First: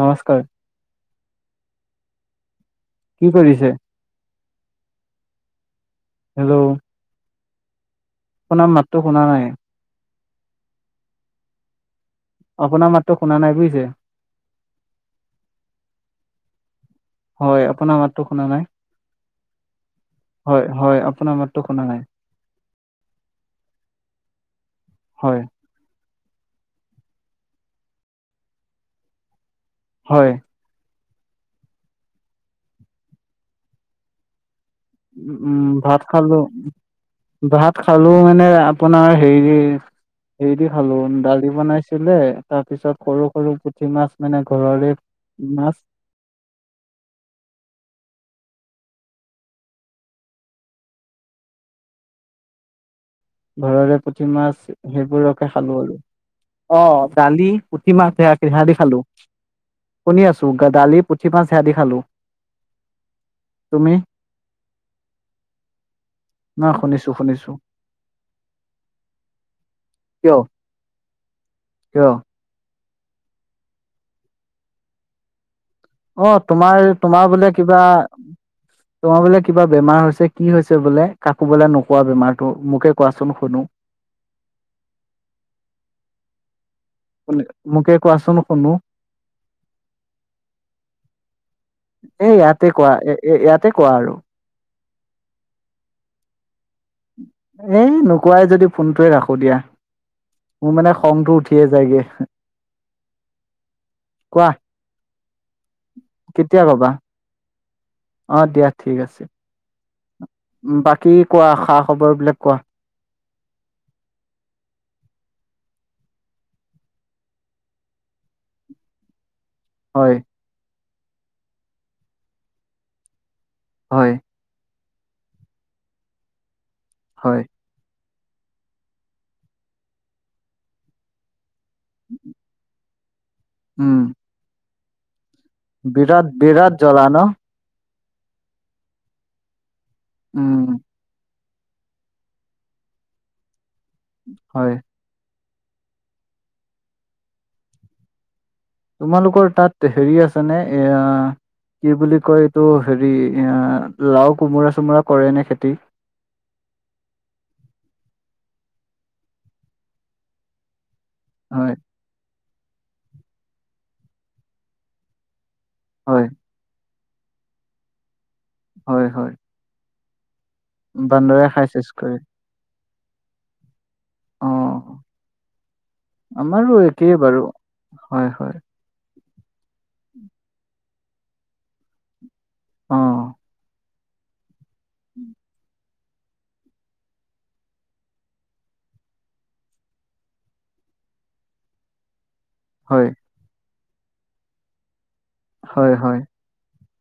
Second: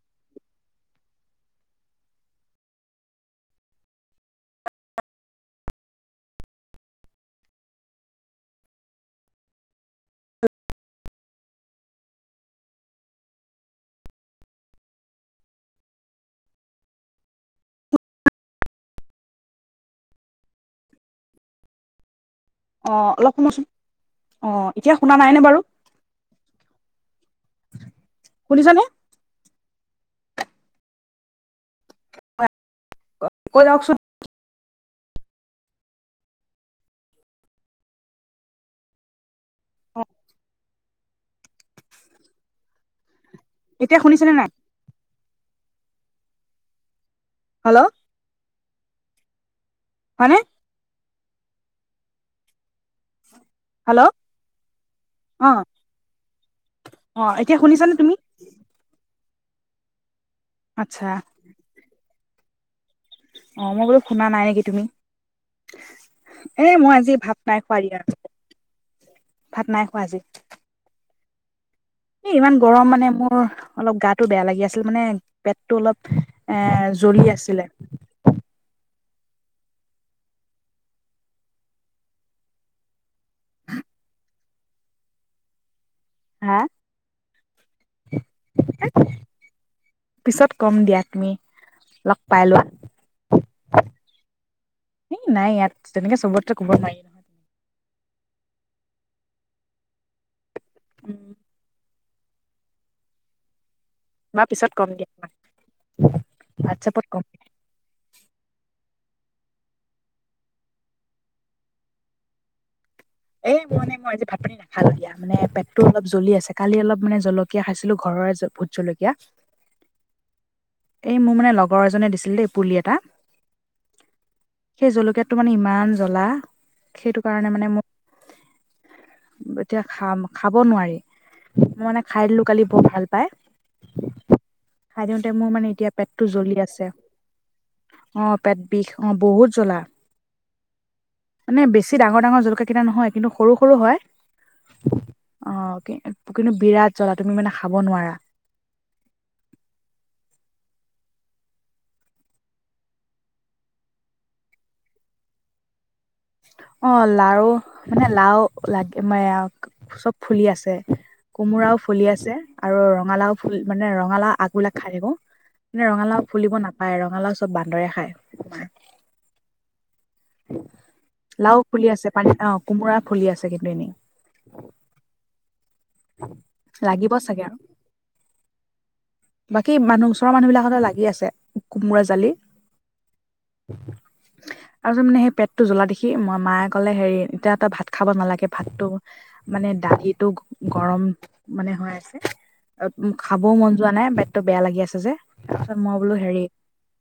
নমস্কাৰ কি কৰি আছে, হেল্ল' অপোনাৰ মাতো শুনা নাই। আপোনাৰ মাতো শুনা নাই যে যে হয় আপোনাৰ মাতো শুনা নাই। হয় হয় আপোনাৰ মাতো শুনা নাই। অ অলপ [unintelligible] অ এতিয়া শুনা নাই নে হয়, বাৰু? শুনিছানে? হয়। [unintelligible] কৈ যাওকচোন। উ উম ভাত খালো, ভাত খালো মানে আপোনাৰ হেৰি ইছ অ', হেৰিতো খালো দালি বনাইছিলে তাৰ পিছত সৰু সৰু পুঠি এতিয়া মাছ শুনিছেনে মানে নাই? ঘৰৰে মাছ হেল্ল' মানে ঘৰৰে হেল্ল' পুঠি মাছ সেইবোৰকে অ', খালো আৰু অ দালি এতিয়া শুনিছানে পুঠি মাছ তুমি? সেইয়াই। টেঙা দি খালো, শুনি আছো আচ্ছা দালি পুঠি মাছ সেয়া দি খালো। অ মই তুমি? বোলো শুনা নাই নেকি তুমি। এ ন মই শুনিছো আজি ভাত শুনিছো। নাই খোৱা দিয়া, ভাত নাই খোৱা আজি। কিয়? কিয়? এ ইমান গৰম মানে মোৰ অলপ গাটো বেয়া লাগি আছিল মানে। পেটো অলপ অ এ তোমাৰ তোমাৰ জলি বোলে আছিলে। কিবা তোমাৰ বোলে কিবা বেমাৰ হৈছে কি হৈছে বোলে, কাকো বোলে নোকোৱা বেমাৰটো মোকে কোৱাচোন শুনো। হা শু মোকে কোৱাচোন শুনো? পিছত কম দিয়া তুমি লগ এ পাই লোৱা ইয়াতে কোৱা এ ইয়াতে কোৱা আৰু এই নাই ইয়াত, তেনেকে চবতকে ক'ব নোৱাৰি। নহয়। এ নোকোৱাই যদি ফোনটোৱে ৰাখো দিয়া, মোৰ মানে উম, খংটো উঠিয়ে যায়গে। মই কোৱা পিছত কম দিয়া তোমাক। কেতিয়া কবা? ক অ দিয়া ঠিক আছে। উ বাকী কোৱা খা খবৰ বিলাক কোৱা? এ মানে মই আজি ভাত [unintelligible] হালধীয়া মানে পেটো অলপ জ্বলি আছে কালি অলপ মানে জলকীয়া খাইছিলো ঘৰৰে ভোট জলকীয়া হয়। এই মোৰ মানে লগৰ এজনী দিছিল দেই পুলি এটা হয়। সেই জলকীয়াতটো মানে ইমান জ্বলা সেইটো হয় কাৰণে মানে মোৰ এতিয়া খাম খাব নোৱাৰি। মই মানে খাই দিলো কালি বৰ ভাল পাই উম। খাই দিওঁতে মোৰ মানে এতিয়া পেটটো বিৰাট জ্বলি বিৰাট আছে জ্বলা ন? অ পেট বিষ, অ বহুত জ্বলা। উম মানে বেছি ডাঙৰ ডাঙৰ জলকীয়াকেইটা নহয় কিন্তু সৰু সৰু হয়। হয় অ কি কিন্তু বিৰাট জ্বলা তুমি মানে খাব নোৱাৰা। তোমালোকৰ তাত হেৰি আছে নে এয়া কি বুলি কয় এইটো হেৰি এ লাও, কোমোৰা চোমোৰা কৰে নে খেতি? অ লাও মানে লাও লাগে মানে আ চব ফুলি আছে হয় কোমোৰাও ফুলি আছে আৰু ৰঙালাও ফুল মানে ৰঙালাও আগবিলাক খাই থাকো। মানে হয় ৰঙালাও ফুলিব নাপায় ৰঙালাও চব বান্দৰে খায় হয় হয় বান্দৰে লাও খাই ফুলি চেচ আছে কৰে পানী লাও, কোমোৰা ফুলি আছে কিন্তু এনে অ আমাৰো লাগিব একেই চাগে বাৰু আৰু হয় হয়। বাকী মানুহ ওচৰৰ মানুহবিলাকতে লাগি আছে কোমোৰা জালি অ আৰু যে মানে সেই পেটটো জ্বলা দেখি মই মায়ে ক'লে হেৰি এতিয়া তই ভাত খাব নালাগে ভাতটো মানে দালিটো গৰম মানে হৈ আছে অব হয় উম খাবও মন যোৱা নাই পেটটো বেয়া লাগি আছে যে তাৰপিছত হয় মই বোলো হয় হেৰি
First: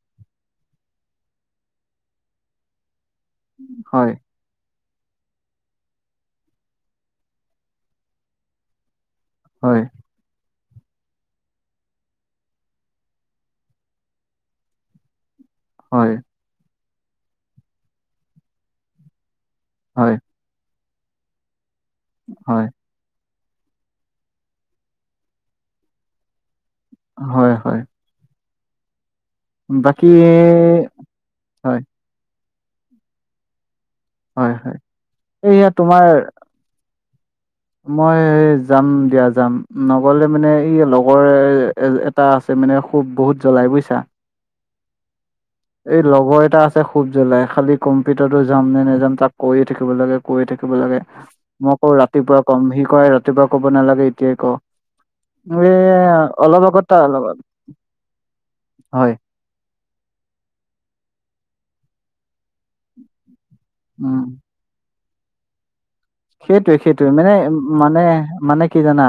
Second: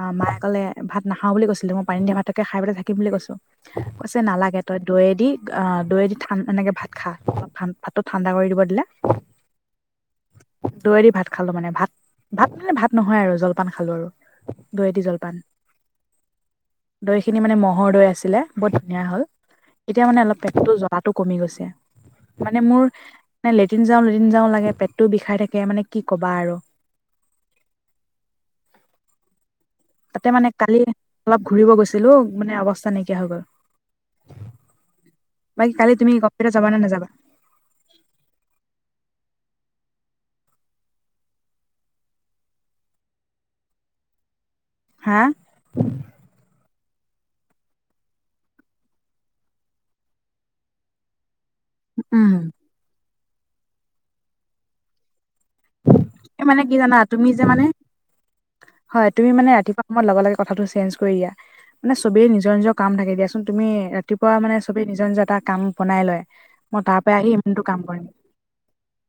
অ মায়ে ক'লে ভাত নাখাও বুলি কৈছিলো মই পানী দিয়া ভাতকে খাই পেলাই থাকিম বুলি কৈছো হয় কৈছে নালাগে তই দৈয়েদি আহ দৈয়েদি ঠান এনেকে ভাত খা অলপ ঠান ভাতটো ঠাণ্ডা কৰি দিব দিলে। হয় দৈয়েদি ভাত খালো মানে ভাত ভাত মানে ভাত নহয় আৰু জলপান খালো আৰু দৈয়েদি জলপান হয় দৈ খিনি মানে মহ'ৰ দৈ আছিলে বহুত ধুনীয়া হ'ল এতিয়া হয় মানে অলপ পেটটো জ- লাতো কমি গৈছে মানে হয় মোৰ নে লেটিন যাওঁ লেটিন যাওঁ লাগে পেটটোও বিষাই থাকে মানে কি কবা আৰু হয় হয় বাকী তাতে মানে কালি অলপ ঘূৰিব হয় গৈ- ছিলো মানে অৱস্থা নাইকিয়া হৈ গ'ল হয় হয় এইয়া বাকী কালি তোমাৰ তুমি কম্পিউটাৰ যাবা নে নাযাবা মই যাম দিয়া যাম নগলে মানে এইয়ে লগৰ এ টা আছে মানে খুব বহুত জ্বলাই বুইছা হা এই লগৰ এটা আছে খুব জ্বলাই খালি কম্পিউটাৰো যাম নে নেযাম তাক কৈয়ে থাকিব লাগে কৈয়ে থাকিব লাগে মই কওঁ ৰাতিপুৱা কম সি কয় ৰাতিপুৱা কব নালাগে এতিয়াই ক। এ এ মানে অলপ কি আগত জানা তাৰ তুমি লগত যে মানে হয় তুমি মানে ৰাতিপুৱা লগে লগে কথাটো চেঞ্জ কৰি দিয়া মানে চবেই নিজৰ নিজৰ কাম থাকে দিয়াচোন তুমি উম ৰাতিপুৱা মানে চবে নিজৰ নিজৰ এটা কাম বনাই লয়। সেইটোয়ে মই তাৰ সেইটোয়ে পৰা আহি মানে ইমানটো কাম মানে কৰিম। মানে কি জানা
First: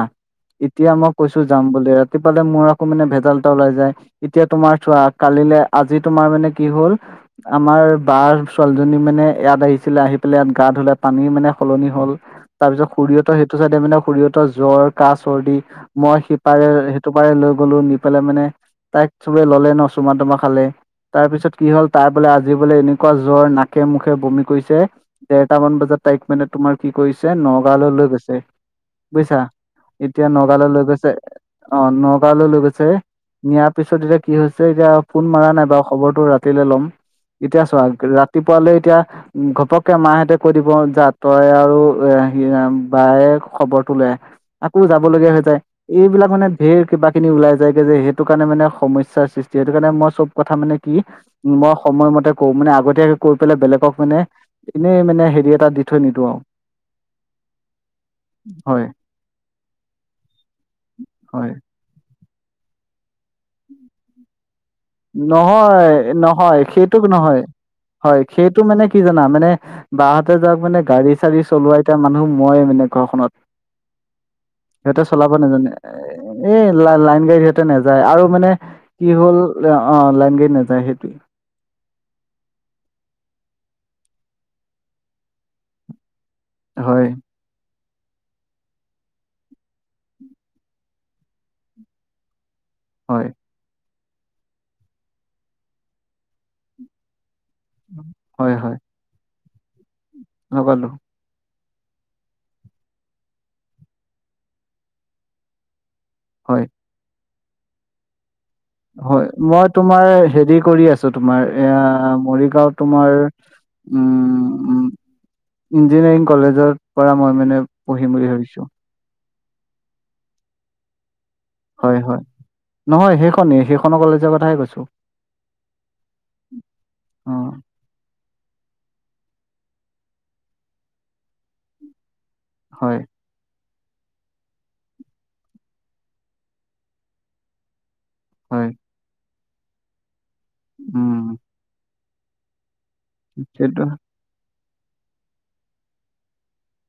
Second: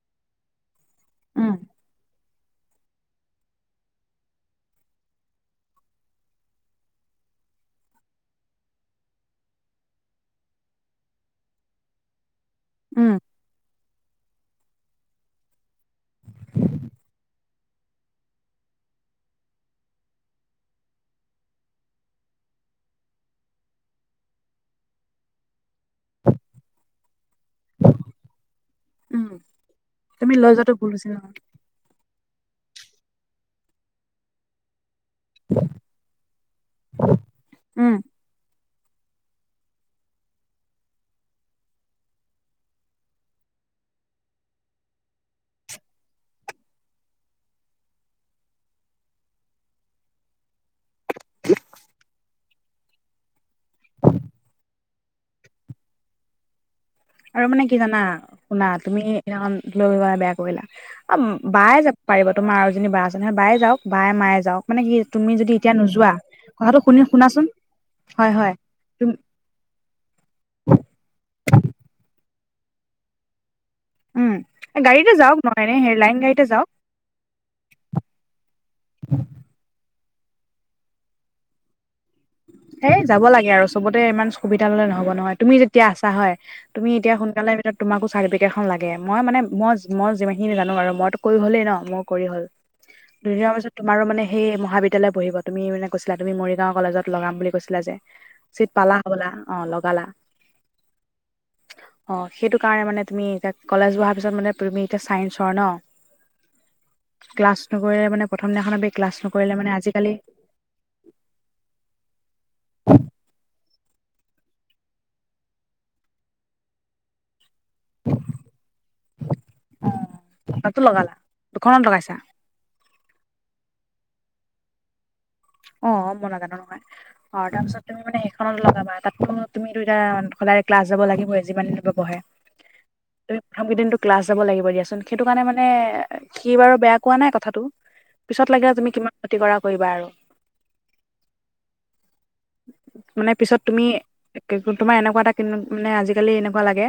এতিয়া মোক কৈছো উম, যাম বুলি ৰাতিপুৱালে মোৰ আকৌ মানে ভেজাল এটা ওলাই যায় এতিয়া তোমাৰ চোৱা কালিলে আজি তোমাৰ মানে কি হ'ল আমাৰ বাৰ ছোৱালীজনী মানে ইয়াত আহিছিলে আহি পেলাই ইয়াত গা ধুলে পানী মানে সলনি হ'ল তাৰপিছত উম, খুড়ীহঁতৰ সেইটো চাইতে মানে খুড়ীহঁতৰ জ্বৰ, কাহ, চৰ্দি মই সিপাৰে সেইটোপাৰে লৈ গলো নি পেলাই মানে তাইক চবে ল'লে ন চুমা তোমা খালে। তাৰ পিছত কি হ'ল তাই বোলে আজি বোলে এনেকুৱা জ্বৰ নাকে মুখে বমি কৰিছে। দেৰটামান বজাত তাইক মানে তোমাৰ কি কৰিছে নগাঁৱলৈ লৈ গৈছে। উম, বুজিছা এতিয়া তুমি যোৱাটো নগালৈ লৈ ভুল হৈছে গৈছে। নহয়। অ', নগাঁওলৈ লৈ গৈছে নিয়াৰ পিছত এতিয়া কি হৈছে এতিয়া ফোন মাৰা নাই বাৰু খবৰটো ৰাতিলৈ ল'ম এতিয়া চোৱা উম, ৰা ৰাতিপুৱালৈ এতিয়া ঘপককে মাহঁতে কৈ দিব জাত তই আৰু এ ৰাম বায়ে খবৰটো লৈ আহ আকৌ যাব লগগীয়া হৈ যায়। এইবিলাক মানে ভেৰ কিবা কিনি ওলাই যায়গে যে সেইটো কাৰণে মানে সমস্যাৰ সৃষ্টি সেইটো কাৰণে মই চব কথা মানে কি উ মই সময়মতে কৰো মানে আগতীয়াকে কৈ পেলাই বেলেগক মানে এনেই মানে হেৰি এটা দি ধৈ নিদিও আৰু। আৰু মানে কি জানা শুনা হয় তুমি সেখন লৈ বেয়া কৰিলা হয় বাই যাব পাৰিব তোমাৰ আৰু এজনী বা আছে নহয় বায়ে যাওক বায়ে মায়ে যাক নহয়, নহয় কথাটো শুনি সেইটোক নহয় শুনাচোন হয় সেইটো মানে কি জানা মানে বাহতে যাও মানে গাড়ী চাড়ী চলোৱা এতয়া মানুহ মই মানে ঘৰখনত উম সিহঁতে গাড়ীতে চলাব যাওক নহয় নাজানে এনে হেৰি লাইন গাড়ীতে এই যাওক ল লাইন গাড়ী নাযায় আৰু মানে কি হ'ল অ', লাইন গাড়ীত নাযায় সেইটো সেই যাব লাগে আৰু চবতে ইমান সুবিধা ললে নহ'ব নহয় তুমি যেতিয়া আছা হয় তুমি হয় এতিয়া সোনকালে তোমাকো চাৰ্টিফিকেটখন লাগে মই মানে মই মই যিমানখিনি জানো আৰু মইতো কৰি হ'লেই ন মই কৰি হ'ল হয় দুদিনৰ পিছত তোমাৰো মানে সেই মহাবিদ্যালয় পঢ়িব তুমি মানে কৈছিলা তুমি মৰিগাঁও কলেজত লগাম বুলি ছিলা যে চিট পালা হ'বলা অ', লগালা লগালোঁ। [inaudible] অ', সেইটো কাৰণে মানে তুমি এতিয়া কলেজ বহাৰ পিছত মানে তুমি এতিয়া ছায়েন্সৰ ন। হয়। ক্লাছ নকৰে মানে প্ৰথম দিনা খন হয় মই তোমাৰ হেৰি কৰি আছোঁ তোমাৰ এয়া মৰিগাঁও তোমাৰ উম উ ইঞ্জিনিয়াৰিং কলেজৰ পৰা মই মানে পঢ়িম বুলি ভাবিছোঁ। অ', তাতো লগালা দুখনত হয় লগাইছা। হয় নহয় সেইখনেই সেইখনৰ কলেজৰ কথাহে কৈছোঁ। অ', মই নাজানোঁ নহয়। অ হয় তাৰপিছত তুমি মানে সেইখনত লগাবা তাতো তুমিটো এটা সদায় ক্লাছ যাব লাগিবই যিমান বঢ়ে। হয়। তুমি প্ৰথম কেইদিনো ক্লাছ যাব লাগিব দিয়াচোন সেইটো কাৰণে মানে কি বাৰু বেয়া কোৱা নাই কথাটো পিছত হয় লাগিলে তুমি কিমান ক্ষতি কৰা কৰিবা আৰু। উম। মানে পিছত তুমি সেইটো তোমাৰ এনেকুৱা এটা কিনো মানে আজিকালি এনেকুৱা লাগে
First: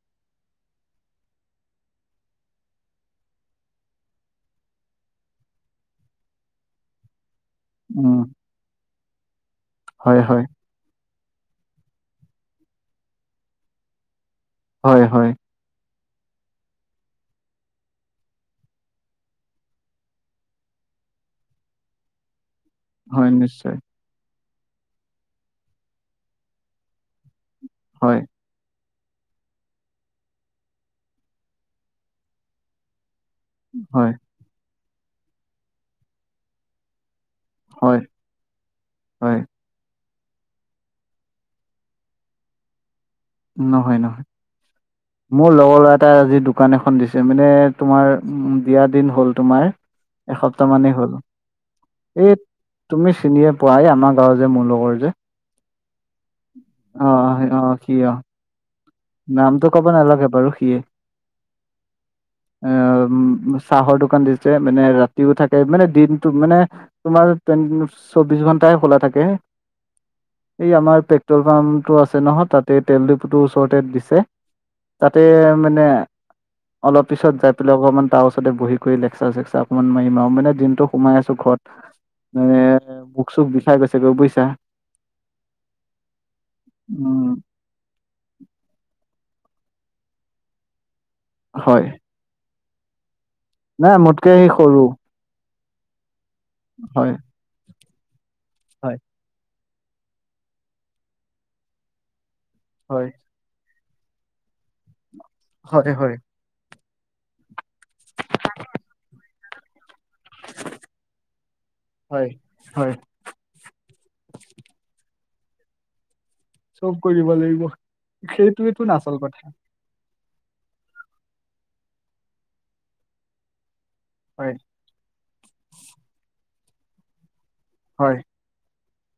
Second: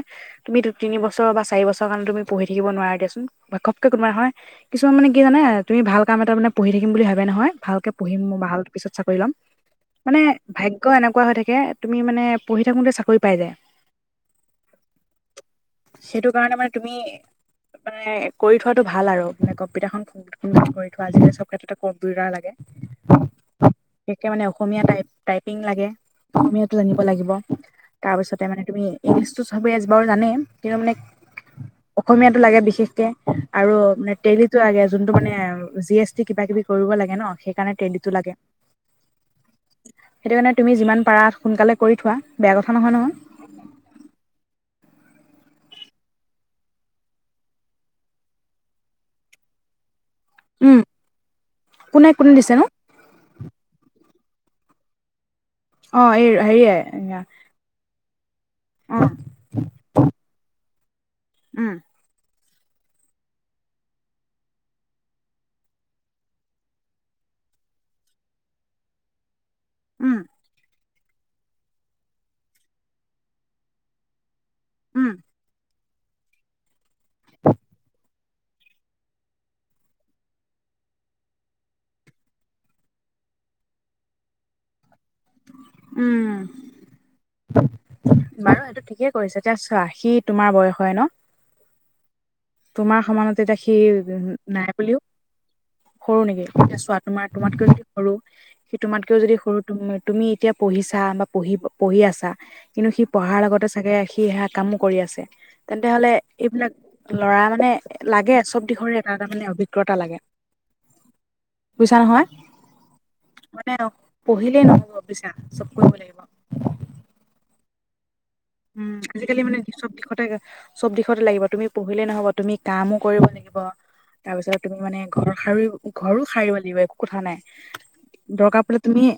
তুমি দু তিনি বছৰ বা চাৰি বছৰ কাৰণে তুমি পঢ়ি থাকিব নোৱাৰা [unintelligible] কোনোবা নহয় কিছুমান মানে কি জানে তুমি ভাল কাম এটা মানে পঢ়ি থাকিম বুলি ভাবে নহয়। ভালকে উম, পঢ়িম ম ভাল পিছত চাকৰি ল'ম মানে হয়, হয়, ভাগ্য ক এনেুৱা হৈ থাকে তুমি মানেঢ়ি থাকোঁতে চাকৰি পাই যায় হয় হয়। সেইটো কাৰণে মানে তুমি মানে কৰি থোৱাতটো ভাল আৰু মানে কম্পিউটাৰ খন উম কৰি থোৱা আজিকালি চব ক্ষেত্ৰতে কম্পিউাৰ লাগে। হয় নিশ্চয়। বিশেষকে মানে অসমীয়া টাইপ টাইপিং লাগে অসমীয়াটো জানিব লাগিব, হয়, তাৰপিছত তে মানে তুমি ইংলিছটো চবেই আজ বাৰু জানেই কিন্তু মানে অসমীয়াটো লাগে বিশেষকে। আৰু হয়, মানে ট্ৰেলিটো আগে যোনটো মানে জি এছ টি কিবা কিবি কৰিব লাগে ন সেইকাৰণে হয়, ট্ৰেলিটো লাগে। হয়। সেইটো কাৰণে তুমি যিমান পাৰা সোনকালে কৰি থোৱা বেয়া কথা নহয় নহয়। নহয় নহয়। [inaudible] মোৰ লগৰ ল'ৰা এটা আজি দোকান এখন দিছে মানে তোমাৰ উ দিয়া দিন হ'ল তোমাৰ। এসপ্তাহ উম মানেই হ'ল। কোনে কোন এই দিছে নো? তুমি চিনিয়ে পোৱা এই আমাৰ গাঁৱৰ যে মোৰ লগৰ যে। অঁ এই হেৰিয়ে অ', অ', সি অ', অ। নামটো ক'ব নালাগে বাৰু সিয়ে। উম। এ অ উম্ চাহৰ দোকান দিছে মানে ৰাতিও থাকে মানে দিনটো মানে তোমাৰ [unintelligible] চৌবিশ ঘন্টাই খোলা থাকে। উম। এই আমাৰ পেট্ৰল পাম্পটো আছে নহয় তাতে তেল ডিপুটো ওচৰতে দিছে। উম তাতে মানে অলপ পিছত যাই পেলাই অকমান তাৰ ওচতে বহি কৰি লেকচাৰ চেকচাৰ অকণমান মাৰিম আও মানে দিনটো সোমাই আছো ঘৰত। মানে বুক চুক বিচাৰি গৈছিলো বুইছা। উম উম [unintelligible] বাৰু এইটো ঠিকেই কৰিছে এতিয়া চোৱা হি তোমাৰ বয়সৰে ন? হয়। তোমাৰ সমানত এতিয়া সি নাই মোতকে সি নাই সৰু বুলিও সৰু নেকি? এতিয়া চোৱা হয় তোমাৰ তোমাতকৈও সৰু সি হয় তোমাতকেও যদি সৰু তম তুমি এতিয়া পঢ়িছা বা পঢ়ি পঢ়ি আছা কিন্তু সি হয় পঢ়াৰ লগতে চাগে সি সেইয়াত কামো কৰি আছে, হয় তেন্তে হলে হয় এইবিলাক ল'ৰা মানে লাগে চব দিশৰে এটা এটা মানে অভিজ্ঞতা লাগে। বুইছা নহয়? হয় হয় মানে পঢ়িলেই নহব বুইছা চব কৰিব লাগিব। চব কৰিব লাগিব সেইটোৱে উম, টোন আচল আজিকালি কথা। মানে চব দিশতে চব দিশতে লাগিব, তুমি পঢ়িলে নহব তুমি কামো কৰিব লাগিব। হয় তাৰপিছত তুমি মানে ঘৰ সাৰ ঘৰো সাৰিব লাগিব একো কথা নাই। হয়। দৰকাৰ পৰিলে তুমি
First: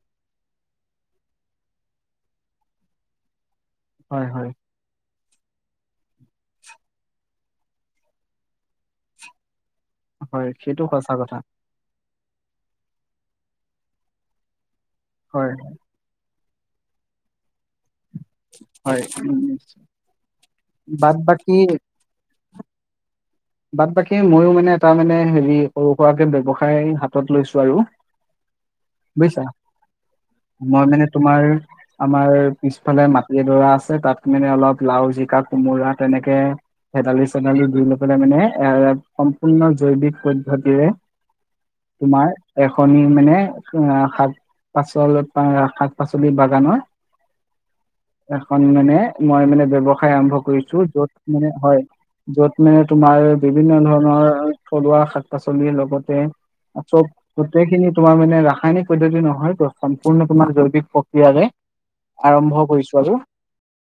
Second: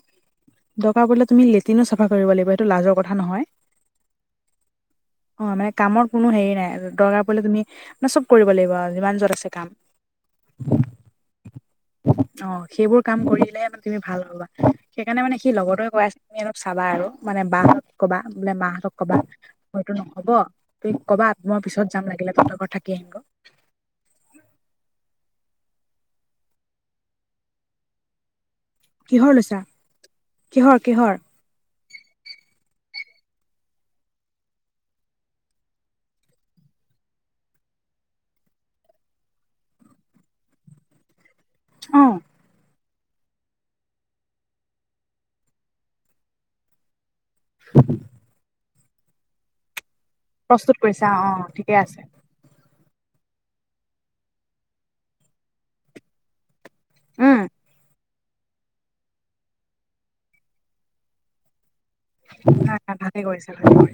দৰকাৰ পৰিলে তুমি লেট্ৰিনো চাফা কৰিব লাগিব সেইটো লাজৰ কথা নহয়। হয় হয়। অ মানে কামৰ কোনো হেৰি নাই, দৰকাৰ পৰিলে তুমি মানে চব কৰিব লাগিব আও যিমান য'ত আছে কাম। হয় সেইটো সঁচা কথা। অ সেইবোৰ কাম কৰিলেহে মানে তুমি ভাল হবা, সেইকাৰণে মানে সি হয় লগৰটোৱে কোৱাছ তুমি অলপ চাবা আৰু মানে বা হঁতক ক'বা মানে মাহঁতক হয় উম হয়টো নহব তুমি বাদ কবা বাকী মই পিছত যাম লাগিলে সিহঁতৰ ঘৰত থাকি আহিম ক। বাট-বাকী মইয়ো মানে এটা মানে হেৰি, সৰু-সুৱাকে ব্যৱসায় হাতত লৈছো আৰু। কিহৰ বুজিছা, লৈছা? কিহৰ মই মানে কিহৰ তোমাৰ আমাৰ পিছফালে মাটিডৰা আছে, তাত মানে অলপ লাও- জিকা কোমোৰা তেনেকে [inaudible] মানে এ, সম্পূৰ্ণ জৈৱিক পদ্ধতিৰে, অ তোমাৰ কণী, মানে শাক-পাচল, শাক-পাচলি বাগানৰ এখন মানে, মই মানে ব্যৱসায় সায়, আৰম্ভ কৰিছো, প্ৰস্তুত য'ত কৰিছা অ অ মানে ঠিকে হয় আছে য'ত মে তোমাৰ বিভিন্ন ধৰণৰ, থলুৱা শাক-পাচলি লগতে চ'ব, উম গোটেইখিনি তোমাৰ মানে, ৰাসায়নিক পদ্ধতি নহয় ত, সম্পূৰ্ণ তোমাৰ জৈৱিক প্ৰক্ৰিয়াৰে আৰম্ভ নাই নাই, কৰিছো আৰু। ভালে কৰিছা ভালে